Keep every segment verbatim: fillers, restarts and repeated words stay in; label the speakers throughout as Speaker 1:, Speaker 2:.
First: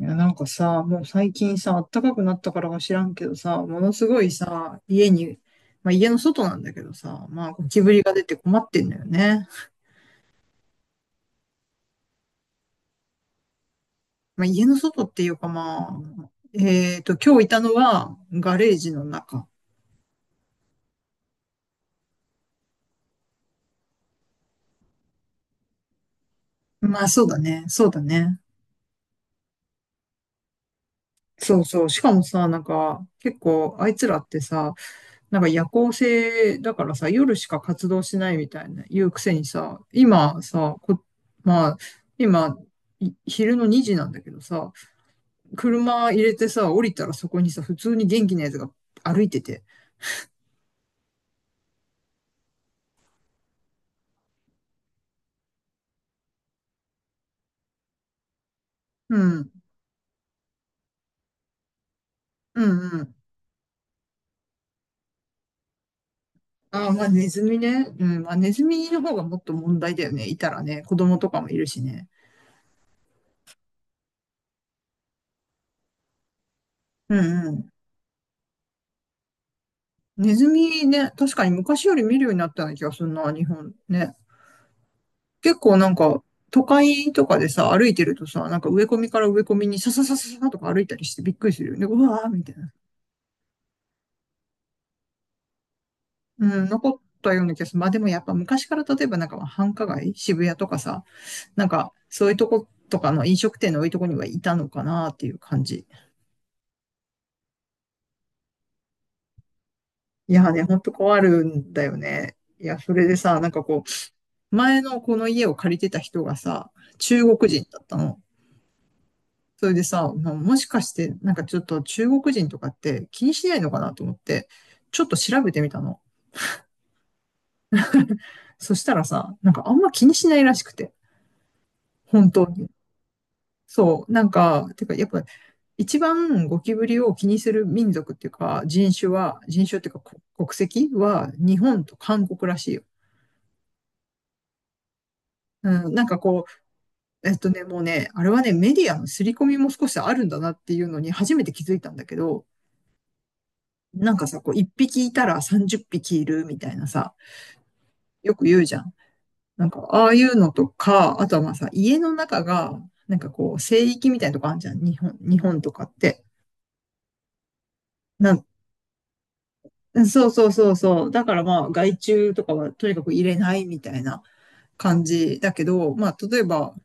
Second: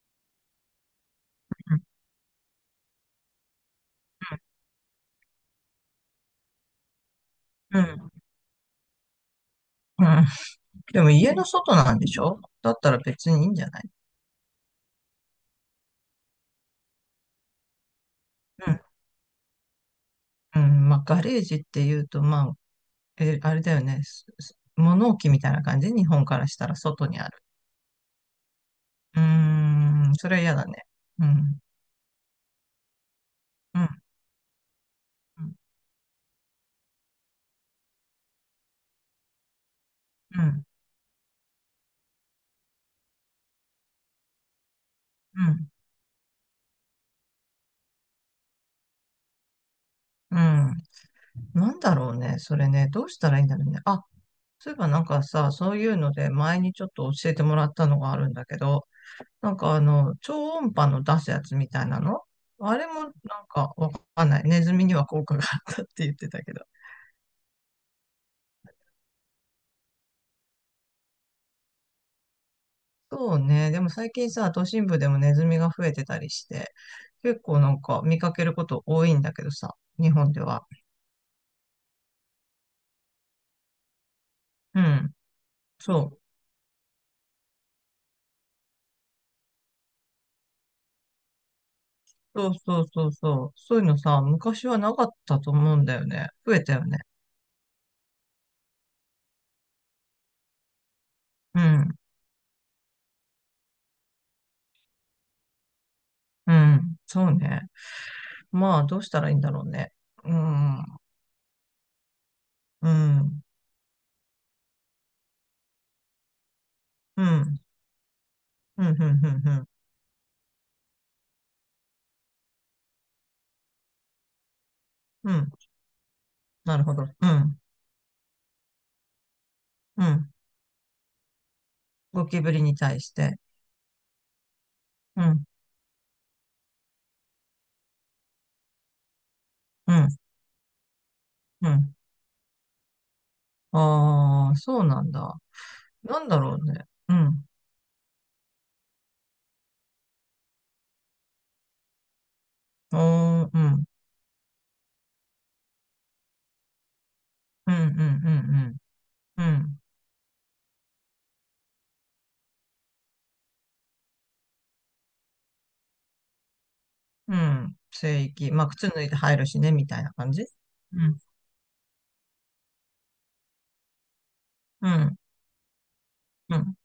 Speaker 1: いや、なんかさ、もう最近さ、
Speaker 2: うん、
Speaker 1: 暖かくなったからか知らんけどさ、ものすごいさ、家に、まあ家の外なんだけどさ、まあゴ
Speaker 2: う
Speaker 1: キブリ
Speaker 2: ん。
Speaker 1: が出て困ってんだよね。
Speaker 2: うん。でも家の外なんでしょ？だったら別にいいんじゃない？
Speaker 1: まあ家の外っていうかまあ、えっと、今日いたのはガ
Speaker 2: う
Speaker 1: レー
Speaker 2: ん、
Speaker 1: ジの中。
Speaker 2: うん。まあ、ガレージっていうと、まあ、え、あれだよね。すす物置みたいな感じ、日本からしたら
Speaker 1: ま
Speaker 2: 外
Speaker 1: あ
Speaker 2: に
Speaker 1: そう
Speaker 2: あ
Speaker 1: だ
Speaker 2: る。
Speaker 1: ね、そうだね。
Speaker 2: うーん、それは嫌だね。
Speaker 1: そうそう。しかもさ、なんか、結構
Speaker 2: う
Speaker 1: あ
Speaker 2: ん、
Speaker 1: いつらってさ、なん
Speaker 2: う
Speaker 1: か
Speaker 2: ん、
Speaker 1: 夜行性だからさ、夜しか活動しないみたいな言うくせにさ、今
Speaker 2: うん、
Speaker 1: さ、こ、まあ、今、い昼のにじなんだけどさ、
Speaker 2: うん。
Speaker 1: 車入れてさ、降りたらそこにさ、普通に元気なやつが歩いてて。
Speaker 2: うん。なんだろうね、それね。どうしたらいいんだろうね。あ、そういえばなんかさ、そういうので前にちょっと教えてもらったのがあるんだけど、
Speaker 1: うん、
Speaker 2: なんかあの、超音波の出すやつみたいなの。
Speaker 1: う
Speaker 2: あれ
Speaker 1: ん、
Speaker 2: も
Speaker 1: う
Speaker 2: なん
Speaker 1: ん。
Speaker 2: かわかんない。ネズミには効果があったって言ってたけど。
Speaker 1: ああ、まあネズミね。うん、まあネズミの方がもっと問題だよね。いたらね、子供とかもいるしね。
Speaker 2: そうね。でも最近さ、都心部でもネズミが増えてたりして、
Speaker 1: う
Speaker 2: 結
Speaker 1: ん、う
Speaker 2: 構な
Speaker 1: ん。
Speaker 2: んか見かけること多いんだけどさ、日本
Speaker 1: ネ
Speaker 2: で
Speaker 1: ズ
Speaker 2: は。
Speaker 1: ミね、確かに昔より見るようになったような気がするな、日本ね。
Speaker 2: うん。
Speaker 1: 結構なん
Speaker 2: そう。
Speaker 1: か、都会とかでさ、歩いてるとさ、なんか植え込みから植え込みにさささささとか歩いたりしてびっくりするよね。うわーみ
Speaker 2: そ
Speaker 1: た
Speaker 2: う
Speaker 1: いな。
Speaker 2: そうそうそう。そういうのさ、昔はなかったと思うんだよね。
Speaker 1: う
Speaker 2: 増え
Speaker 1: ん、
Speaker 2: たよ
Speaker 1: 残っ
Speaker 2: ね。
Speaker 1: たような気がする。まあでもやっぱ昔から例えばなんかまあ繁華街、渋谷とかさ、
Speaker 2: う
Speaker 1: なんか
Speaker 2: ん。
Speaker 1: そういうとことかの飲食店の多いとこにはいたのかなっていう感じ。
Speaker 2: うん。そうね。まあ、どうしたらいいんだろうね。
Speaker 1: い
Speaker 2: う
Speaker 1: やーね、
Speaker 2: ん。
Speaker 1: ほん
Speaker 2: う
Speaker 1: と
Speaker 2: ん。
Speaker 1: 困るんだよね。いや、
Speaker 2: う
Speaker 1: それでさ、
Speaker 2: ん。
Speaker 1: なんかこう、前のこの家を借りてた人がさ、中
Speaker 2: う
Speaker 1: 国
Speaker 2: ん。
Speaker 1: 人だったの。
Speaker 2: うん。うん。う
Speaker 1: そ
Speaker 2: ん。
Speaker 1: れでさ、まあ、もしかして、なんかちょっと中国人とかって気にしないのかなと思って、ちょっと
Speaker 2: う
Speaker 1: 調べ
Speaker 2: ん。
Speaker 1: てみたの。
Speaker 2: なるほど。うん。
Speaker 1: そしたらさ、なんかあんま
Speaker 2: う
Speaker 1: 気にし
Speaker 2: ん。
Speaker 1: ないらしくて、
Speaker 2: ゴ
Speaker 1: 本
Speaker 2: キ
Speaker 1: 当
Speaker 2: ブリ
Speaker 1: に。
Speaker 2: に対して。
Speaker 1: そう、なんか、てかやっ
Speaker 2: う
Speaker 1: ぱ、
Speaker 2: ん。
Speaker 1: 一番ゴキブリを気にする民族っていうか、人種は、人種ってい
Speaker 2: う
Speaker 1: うか
Speaker 2: ん。
Speaker 1: こ国籍は日
Speaker 2: う
Speaker 1: 本
Speaker 2: ん。
Speaker 1: と韓国らしいよ。
Speaker 2: ああ、そうなんだ。
Speaker 1: うん、なんか
Speaker 2: なんだ
Speaker 1: こ
Speaker 2: ろうね。う
Speaker 1: う、えっ
Speaker 2: ん。
Speaker 1: とね、もうね、あれはね、メディアの刷り込みも少しあるんだなっていうのに初めて気づいたんだけど、
Speaker 2: おー、うん。
Speaker 1: なんかさ、こう、一匹いたらさんじゅっぴきいるみたいなさ、
Speaker 2: うん。うん。う
Speaker 1: よく言うじ
Speaker 2: ん。
Speaker 1: ゃん。
Speaker 2: うん。う
Speaker 1: なん
Speaker 2: ん。
Speaker 1: か、ああいうのとか、あとはまあさ、家の中が、なんかこう、聖域みたいなとこあるじゃん。日本、日本とかって。
Speaker 2: うん。聖
Speaker 1: なん
Speaker 2: 域。まあ、靴脱いで入るしね、みたいな
Speaker 1: そう
Speaker 2: 感じ。
Speaker 1: そうそう
Speaker 2: う
Speaker 1: そう。
Speaker 2: ん。
Speaker 1: だからまあ、害虫とかはとにかく入れないみたいな
Speaker 2: う
Speaker 1: 感
Speaker 2: ん。
Speaker 1: じだけど、まあ、例え
Speaker 2: う
Speaker 1: ば、
Speaker 2: ん。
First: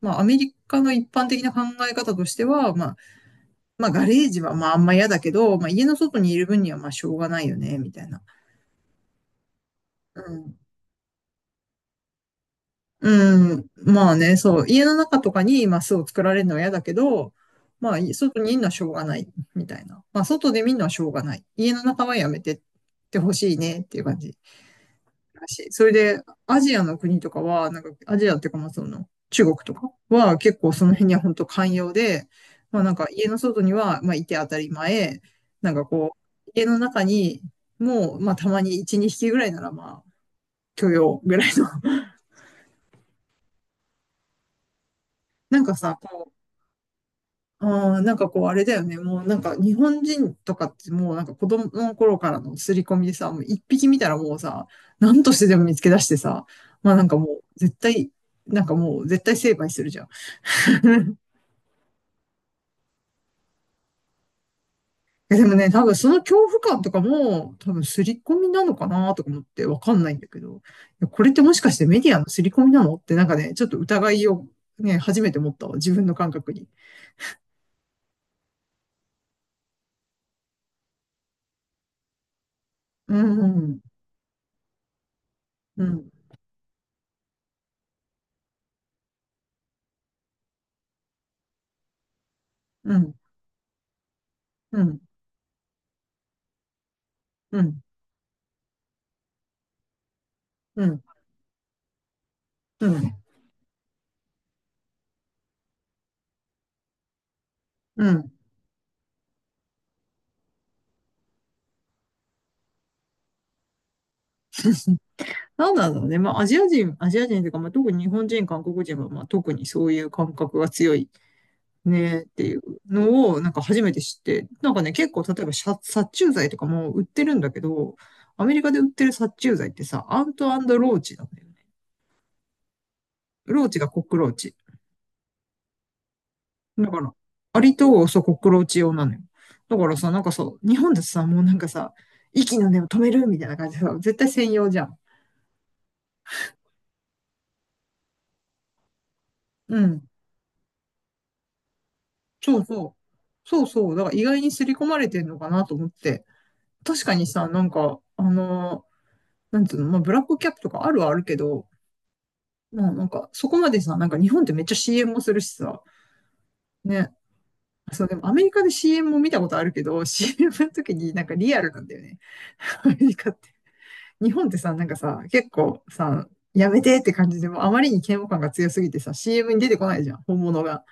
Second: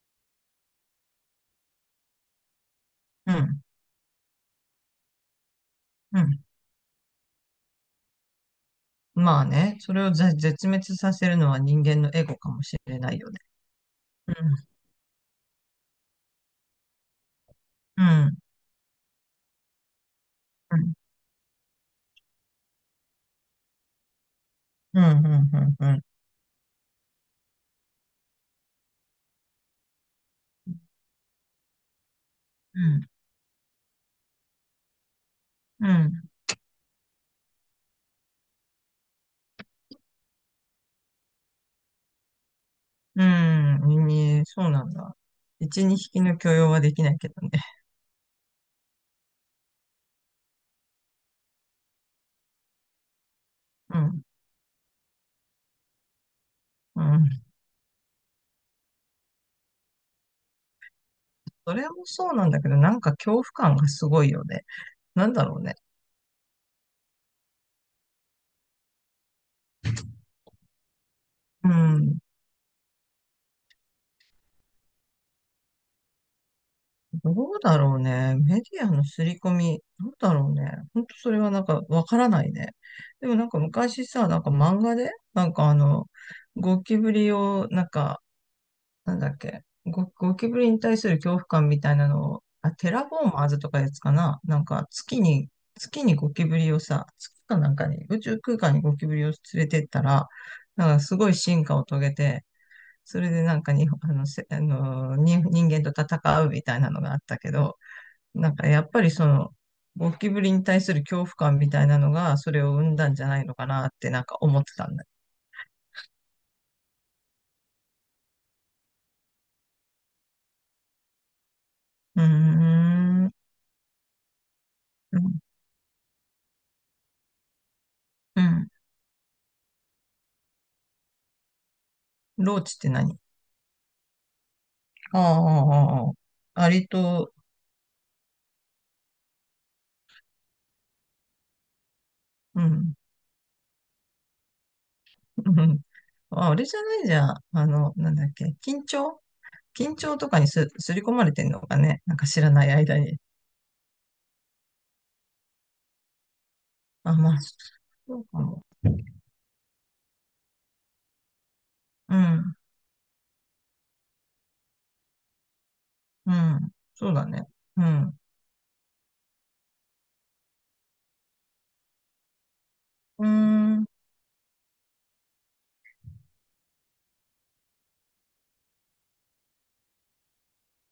Speaker 1: まあ、アメリカの一般的な考え方としては、まあ、
Speaker 2: うん。
Speaker 1: まあ、ガレージはまあ、あんま嫌だけど、まあ、家の外
Speaker 2: う
Speaker 1: にい
Speaker 2: ん。
Speaker 1: る分にはまあ、しょうがないよね、みたいな。
Speaker 2: まあね、それを
Speaker 1: う
Speaker 2: ぜ
Speaker 1: ん。
Speaker 2: 絶滅させるのは人間のエゴかもしれないよね。
Speaker 1: うん、まあ
Speaker 2: うん。
Speaker 1: ね、そう、家の中とかに、まあ、巣を作られるのは嫌だけど、まあ、
Speaker 2: う
Speaker 1: い
Speaker 2: ん。
Speaker 1: 外にいるのはしょうがない、みたいな。まあ、外で見る
Speaker 2: う
Speaker 1: のは
Speaker 2: ん。
Speaker 1: しょうがない。家の中はやめてってほしいねっていう感じ
Speaker 2: うん。う
Speaker 1: だ
Speaker 2: ん。う
Speaker 1: し
Speaker 2: ん。
Speaker 1: そ
Speaker 2: う
Speaker 1: れ
Speaker 2: ん。
Speaker 1: で、アジアの国とかは、なんか、アジアっていうか、まあ、その、中国とかは結構その辺には本当寛容で、
Speaker 2: う
Speaker 1: まあ、なんか、
Speaker 2: ん。
Speaker 1: 家の外には、まあ、いて当たり前、なんか
Speaker 2: う
Speaker 1: こ
Speaker 2: ん
Speaker 1: う、家の中にも、まあ、たまにいち、にひきぐらいなら、まあ、許容ぐらいの。
Speaker 2: うん、ええ、そうなんだ。
Speaker 1: なんか
Speaker 2: 一、
Speaker 1: さ、
Speaker 2: 二匹
Speaker 1: こ
Speaker 2: の
Speaker 1: う、
Speaker 2: 許容はできないけどね。
Speaker 1: ああ、なんかこう、あれだよね。もうなんか日本人とかってもうなんか子供の頃からの刷り込みでさ、もう一匹
Speaker 2: う
Speaker 1: 見たら
Speaker 2: ん、
Speaker 1: もうさ、何としてでも見つけ出してさ、まあな
Speaker 2: う
Speaker 1: んかもう
Speaker 2: ん。
Speaker 1: 絶対、なんかもう絶対成敗するじゃん。
Speaker 2: それもそうなんだけど、なんか恐怖感がすごいよね。なん
Speaker 1: で
Speaker 2: だ
Speaker 1: も
Speaker 2: ろう
Speaker 1: ね、
Speaker 2: ね。
Speaker 1: 多分その恐怖感とかも多分刷り込みなのかなとか思ってわかんないんだけど、いやこれってもし
Speaker 2: う
Speaker 1: かしてメディ
Speaker 2: ん、
Speaker 1: アの刷り込みなのってなんかね、ちょっと疑いをね、初めて持ったわ。自分の感覚に。
Speaker 2: どうだろうね。メディアの刷り込み、どうだろうね。ほんとそれはなんかわからないね。
Speaker 1: う
Speaker 2: でも
Speaker 1: ん、
Speaker 2: なんか
Speaker 1: うん、
Speaker 2: 昔さ、なんか漫画で、なんかあ
Speaker 1: う
Speaker 2: の、
Speaker 1: ん、
Speaker 2: ゴキブリをなんかなんだっけ、ゴ、ゴキブリに対する恐怖感みたいなのを、あ、テ
Speaker 1: う
Speaker 2: ラフ
Speaker 1: ん、
Speaker 2: ォーマーズとかやつかななん
Speaker 1: う
Speaker 2: か
Speaker 1: ん、
Speaker 2: 月に、月にゴキブリをさ、月か
Speaker 1: う
Speaker 2: なん
Speaker 1: ん、
Speaker 2: かに、宇宙空間にゴキブリを連れてったら、なん
Speaker 1: う
Speaker 2: かすごい進化を遂げて、
Speaker 1: ん、
Speaker 2: それでなんかに、あの、せ、あの、に、人間と戦うみたいなのがあったけど、
Speaker 1: うん。
Speaker 2: なんかやっぱりその、ゴキブリに対する恐怖感みたいなのが、それを生んだんじゃないのかなってなんか思ってたんだよ。
Speaker 1: なんなんだろうね。まあ、アジア人、アジア人というか、まあ、特に日本人、韓国人は、まあ、特にそういう感覚が強い
Speaker 2: う
Speaker 1: ね
Speaker 2: ー
Speaker 1: っていうの
Speaker 2: ん。
Speaker 1: を、なんか初めて知って、なんかね、結
Speaker 2: う
Speaker 1: 構、
Speaker 2: ん。
Speaker 1: 例えば殺、殺虫剤とかも売ってるんだけど、
Speaker 2: う
Speaker 1: アメリ
Speaker 2: ん。
Speaker 1: カで売ってる殺虫剤ってさ、アントローチなんだよね。
Speaker 2: ローチって何？
Speaker 1: ローチがコックローチ。
Speaker 2: ああ、ああ、ああ
Speaker 1: だ
Speaker 2: り
Speaker 1: から、
Speaker 2: と、
Speaker 1: アリとそうコックローチ用なのよ。だからさ、なんかさ、日本でさ、もうなんかさ、息
Speaker 2: う
Speaker 1: の根を
Speaker 2: ん。
Speaker 1: 止めるみたいな感じでさ、絶対専用じゃん。
Speaker 2: うん ああれじゃないじゃん。あの、なんだっけ、緊張
Speaker 1: う
Speaker 2: 緊
Speaker 1: ん。
Speaker 2: 張とかにす、すり込まれてんのかね。なんか知ら
Speaker 1: そ
Speaker 2: な
Speaker 1: う
Speaker 2: い
Speaker 1: そう。
Speaker 2: 間に。
Speaker 1: そうそう。だから意外に刷り込まれてんのかなと思って。確
Speaker 2: あ、
Speaker 1: かに
Speaker 2: まあ、
Speaker 1: さ、なんか、
Speaker 2: そ
Speaker 1: あ
Speaker 2: うかも。
Speaker 1: のーなんつうの、まあ、ブラックキャップとかあるはあるけど、
Speaker 2: うん、
Speaker 1: もうなんか、そこまでさ、なんか日本ってめっちゃ シーエム もするしさ、
Speaker 2: うん、
Speaker 1: ね。
Speaker 2: そうだね。う
Speaker 1: そう、で
Speaker 2: ん。
Speaker 1: もアメリカで シーエム も見たことあるけど、シーエム の時になんかリアルなんだよね。アメリ
Speaker 2: うー
Speaker 1: カって。
Speaker 2: ん、
Speaker 1: 日本ってさ、なんかさ、結構さ、やめてって感じで、もうあまりに嫌悪感が強すぎてさ、シーエム に出てこないじゃん、本物が。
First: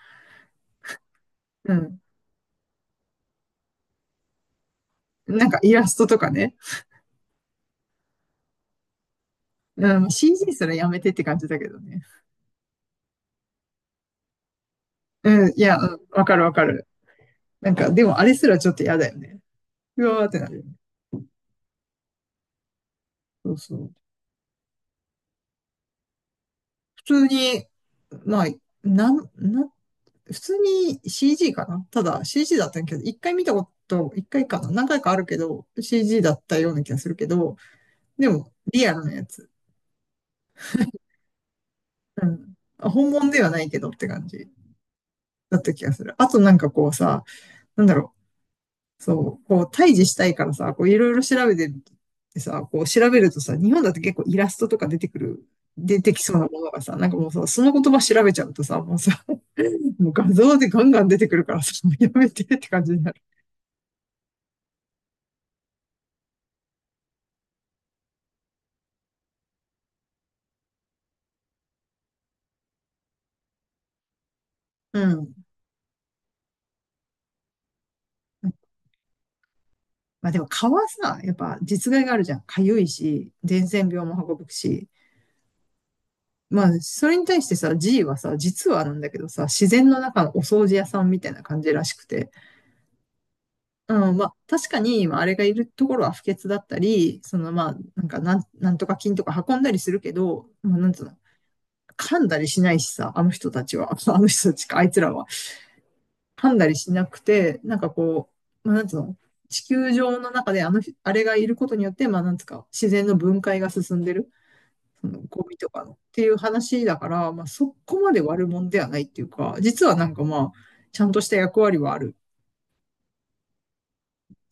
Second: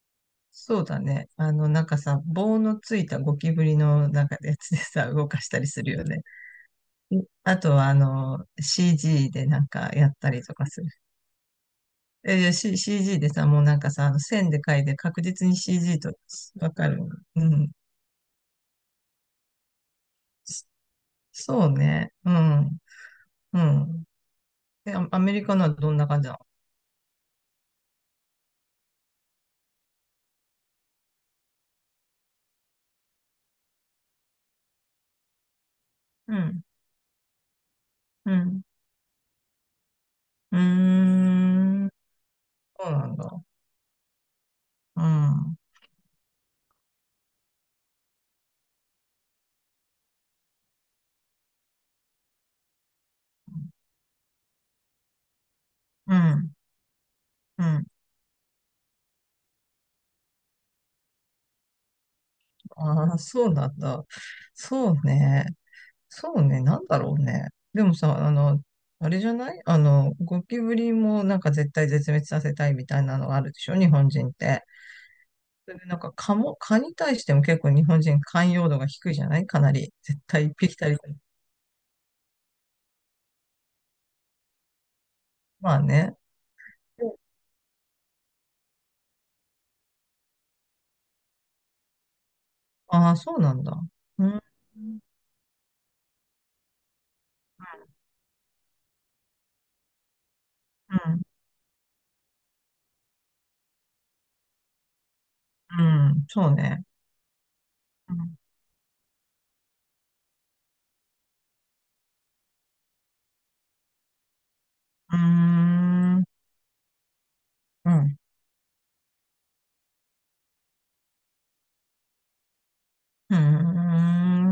Speaker 2: そうだね。あの、
Speaker 1: う
Speaker 2: なんか
Speaker 1: ん。
Speaker 2: さ、棒のついたゴキブリのなんかやつでさ、動か
Speaker 1: な
Speaker 2: し
Speaker 1: んか
Speaker 2: たり
Speaker 1: イ
Speaker 2: す
Speaker 1: ラ
Speaker 2: る
Speaker 1: ス
Speaker 2: よ
Speaker 1: トと
Speaker 2: ね。
Speaker 1: かね。
Speaker 2: あとは、あの、シージー でなんか
Speaker 1: う
Speaker 2: や
Speaker 1: ん、
Speaker 2: ったり
Speaker 1: シージー
Speaker 2: と
Speaker 1: す
Speaker 2: か
Speaker 1: ら
Speaker 2: す
Speaker 1: やめてって感じだけどね。
Speaker 2: え、いや、 C- シージー でさ、もうなんかさ、あの線で書いて確
Speaker 1: う
Speaker 2: 実
Speaker 1: ん、
Speaker 2: に
Speaker 1: いや、うん、
Speaker 2: シージー と
Speaker 1: わかるわか
Speaker 2: わ
Speaker 1: る。
Speaker 2: かる。う
Speaker 1: な
Speaker 2: ん。
Speaker 1: んか、でもあれすらちょっと嫌だよね。うわーってなるよ
Speaker 2: そ
Speaker 1: ね。
Speaker 2: そうね。うん。
Speaker 1: そう
Speaker 2: う
Speaker 1: そう。
Speaker 2: ん。で、アアメリカのはどんな感じなの？
Speaker 1: 普通に、まあ、なん、な、普通に シージー かなただ シージー だったけど、一回見たこと、一回かな何回かあるけど、シージー だ
Speaker 2: う
Speaker 1: った
Speaker 2: ん。
Speaker 1: ような気がするけど、で
Speaker 2: う
Speaker 1: も、
Speaker 2: ん。
Speaker 1: リアルなやつ。
Speaker 2: うーん。
Speaker 1: うん。
Speaker 2: そうな
Speaker 1: 本
Speaker 2: ん
Speaker 1: 物で
Speaker 2: だ。
Speaker 1: はないけどって感じ
Speaker 2: う
Speaker 1: だ
Speaker 2: ん。
Speaker 1: った気がする。あとなんかこうさ、なんだろう。そう、こう、対峙したいからさ、こう、いろいろ調べてってさ、こう、調べるとさ、日本だと結構イラストとか出てくる、出て
Speaker 2: う
Speaker 1: きそうな
Speaker 2: ん。
Speaker 1: ものがさ、なんかもうさ、そ
Speaker 2: う
Speaker 1: の言
Speaker 2: ん。
Speaker 1: 葉調べちゃうとさ、もうさ、もう画像でガンガン出てくるからさ、もうやめてって感じにな
Speaker 2: ああ、
Speaker 1: る。
Speaker 2: そうなんだ。そうね。そうね。なんだろうね。でもさ、あの、あれじゃない、あの、ゴキブリもなんか絶対絶滅させたいみたいなのがあるでしょ、日本人って。
Speaker 1: うん。
Speaker 2: それでなんか蚊も、蚊に対しても結構日本人寛容度が低いじゃない、かなり。絶
Speaker 1: まあでも
Speaker 2: 対一
Speaker 1: 蚊
Speaker 2: 匹
Speaker 1: は
Speaker 2: たりとも。
Speaker 1: さ、やっぱ実害があるじゃん。痒いし、伝染病も運ぶし。
Speaker 2: まあね。
Speaker 1: まあ、それに対してさ、G はさ、実はなんだけどさ、自然の中のお掃除屋さんみたいな感じらしくて。
Speaker 2: ああ、そうなんだ。
Speaker 1: うん、
Speaker 2: う
Speaker 1: ま
Speaker 2: ん。
Speaker 1: あ、確か
Speaker 2: うん。
Speaker 1: に、まあ、あれがいるところは不潔だったり、その、まあ、なんか、なん、なんとか菌とか運んだりするけど、まあ、なんつうの、
Speaker 2: う
Speaker 1: 噛んだりしないしさ、あの人たちは、あの人たちか、あいつらは、
Speaker 2: ん。そ
Speaker 1: 噛
Speaker 2: う
Speaker 1: んだり
Speaker 2: ね。
Speaker 1: しなくて、なんか
Speaker 2: う
Speaker 1: こ
Speaker 2: ん。
Speaker 1: う、まあ、なんつうの、地球上の中であの、あれがいることによって、まあ、なんつうか、自然の分解が進んでる、その、ゴミ
Speaker 2: うー
Speaker 1: とかの、って
Speaker 2: ん。
Speaker 1: いう話だから、まあ、そ
Speaker 2: う
Speaker 1: こま
Speaker 2: ん。
Speaker 1: で悪者ではないっていうか、実はなんかまあ、ちゃんとした役割はある
Speaker 2: うー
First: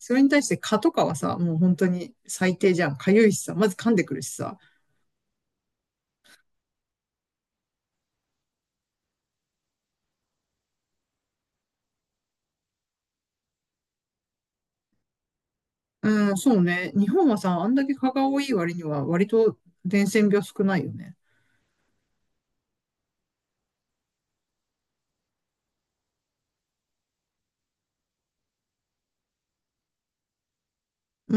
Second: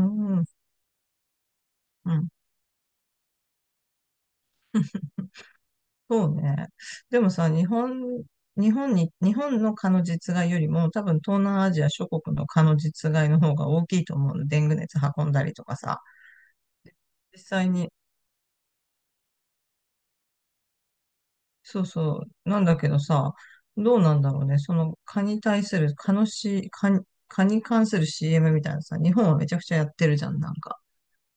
Speaker 1: それに
Speaker 2: う
Speaker 1: 対
Speaker 2: ん。
Speaker 1: して蚊とかはさ、もう本当に最低じゃん。痒いしさ、まず噛んでくるしさ。
Speaker 2: そうね。でもさ、日本、日本に、日本の蚊の実害よりも、多分東南アジア諸国の蚊の実害の方が大きいと思うの。デング熱運んだりとかさ。
Speaker 1: うん、そうね。日本は
Speaker 2: 実
Speaker 1: さ、あ
Speaker 2: 際
Speaker 1: んだ
Speaker 2: に
Speaker 1: け蚊が多い割には割と伝染病少ないよね。
Speaker 2: そうそう。なんだけどさ、どうなんだろうね。その蚊に対する、蚊のし、蚊に、蚊に関する シーエム みたいなさ、日本はめちゃくちゃやってるじゃん、なんか。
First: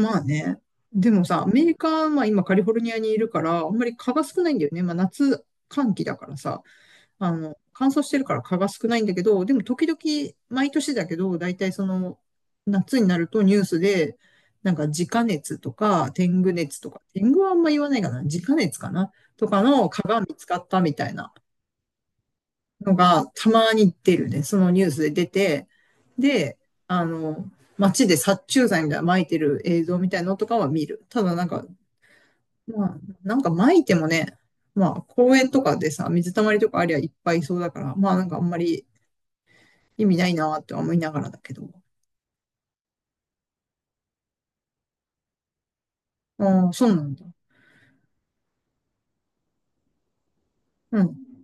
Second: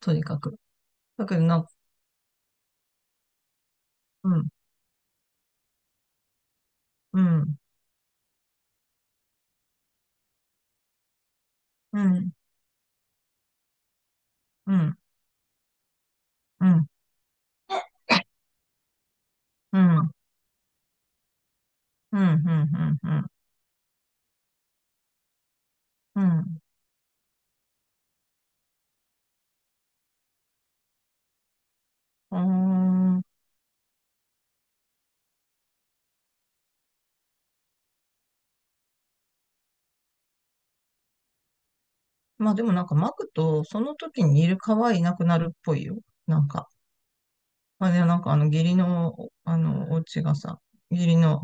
Speaker 2: と
Speaker 1: あ
Speaker 2: にかく。
Speaker 1: ね。でも
Speaker 2: だけ
Speaker 1: さ、
Speaker 2: ど
Speaker 1: ア
Speaker 2: な
Speaker 1: メ
Speaker 2: んか、
Speaker 1: リカ、まあ今カリフォルニアにいるから、あんまり蚊が
Speaker 2: う
Speaker 1: 少
Speaker 2: ん、
Speaker 1: ないんだよね。まあ夏、寒気だからさ。
Speaker 2: う
Speaker 1: あの、
Speaker 2: ん、
Speaker 1: 乾燥してるから蚊が少ないんだけど、でも時々、毎年だけど、だいたいそ
Speaker 2: う
Speaker 1: の、
Speaker 2: ん、
Speaker 1: 夏になるとニュースで、
Speaker 2: う
Speaker 1: なんか
Speaker 2: ん、
Speaker 1: 自家熱とか、天狗
Speaker 2: うん、う
Speaker 1: 熱
Speaker 2: ん、
Speaker 1: とか、天狗はあんま言わないかな、自家熱かなとか
Speaker 2: う
Speaker 1: の蚊
Speaker 2: ん、
Speaker 1: が見つかったみたいな
Speaker 2: うん、う
Speaker 1: のが
Speaker 2: ん、
Speaker 1: たまに出るね。そのニュースで出て、
Speaker 2: う
Speaker 1: で、
Speaker 2: ん。
Speaker 1: あの、街で殺虫剤みたいなの撒いてる映像みたいのとかは見る。ただなんか、
Speaker 2: うー
Speaker 1: まあ、
Speaker 2: ん。
Speaker 1: なんか撒いてもね、まあ公園とかでさ、水たまりとかありゃいっぱいいそうだから、まあなんかあんまり意味ないなーって思いながらだけど。
Speaker 2: まあでもなんか巻くと、その時にいる蚊はいなくなるっぽいよ。なん
Speaker 1: あ
Speaker 2: か。
Speaker 1: あ、そうなんだ。
Speaker 2: まあね、なんかあの義理の、あの、お家がさ、
Speaker 1: う
Speaker 2: 義
Speaker 1: ん、
Speaker 2: 理の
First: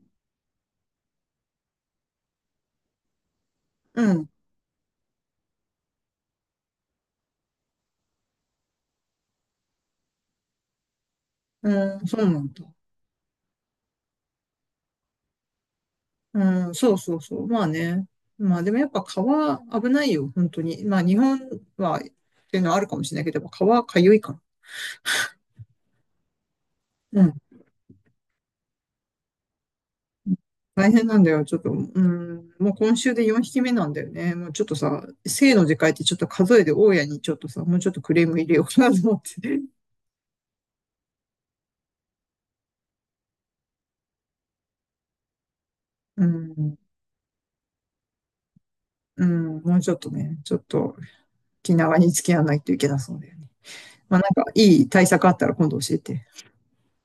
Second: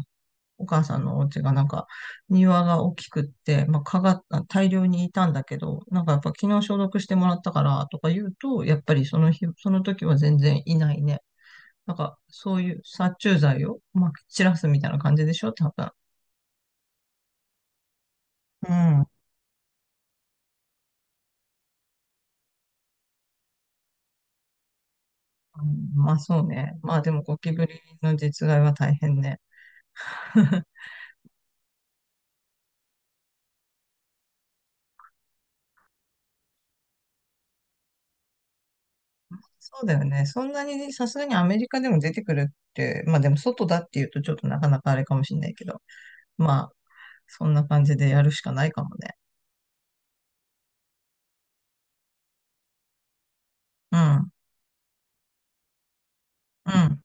Speaker 2: お母さんのお家がなんか庭が大きくって、まあ、蚊
Speaker 1: う
Speaker 2: が
Speaker 1: ん、
Speaker 2: 大量にいたんだけど、なんかやっぱ昨日消毒してもらったからとか言うと、やっぱりその日、その時は全然いないね。な
Speaker 1: う
Speaker 2: ん
Speaker 1: ん、
Speaker 2: か
Speaker 1: そうなん
Speaker 2: そうい
Speaker 1: だ。
Speaker 2: う殺虫剤をまき散らすみたいな感じでしょ、多分。
Speaker 1: うん、そうそうそう。まあね。まあで
Speaker 2: う
Speaker 1: もやっ
Speaker 2: ん。
Speaker 1: ぱ
Speaker 2: うん。
Speaker 1: 川危ないよ、本当に。まあ日本はっていうのはあるかもしれないけど、やっぱ川かゆいから。
Speaker 2: まあ、そうね。まあで
Speaker 1: う
Speaker 2: も
Speaker 1: ん。
Speaker 2: ゴキブリの実害は大変ね。
Speaker 1: 大変なんだよ、ちょっと。うん、もう今週でよんひきめなんだよね。もうちょっとさ、生の時界ってちょっと数えで大家にちょっとさ、もうちょっとクレーム入れようかなと思って。
Speaker 2: そうだよね。そんなにね、さすがにアメリカでも出てくるって、まあでも外だっていうとちょっとなかなかあれかもしれないけど、
Speaker 1: う
Speaker 2: まあ
Speaker 1: ん、
Speaker 2: そんな感じでやるしかないかもね。
Speaker 1: うん、もうちょっとね、ちょっと気長に付き合わないといけなそうだよね。
Speaker 2: う
Speaker 1: まあ、なん
Speaker 2: ん、
Speaker 1: かいい対策あったら今度教えて。
Speaker 2: うん。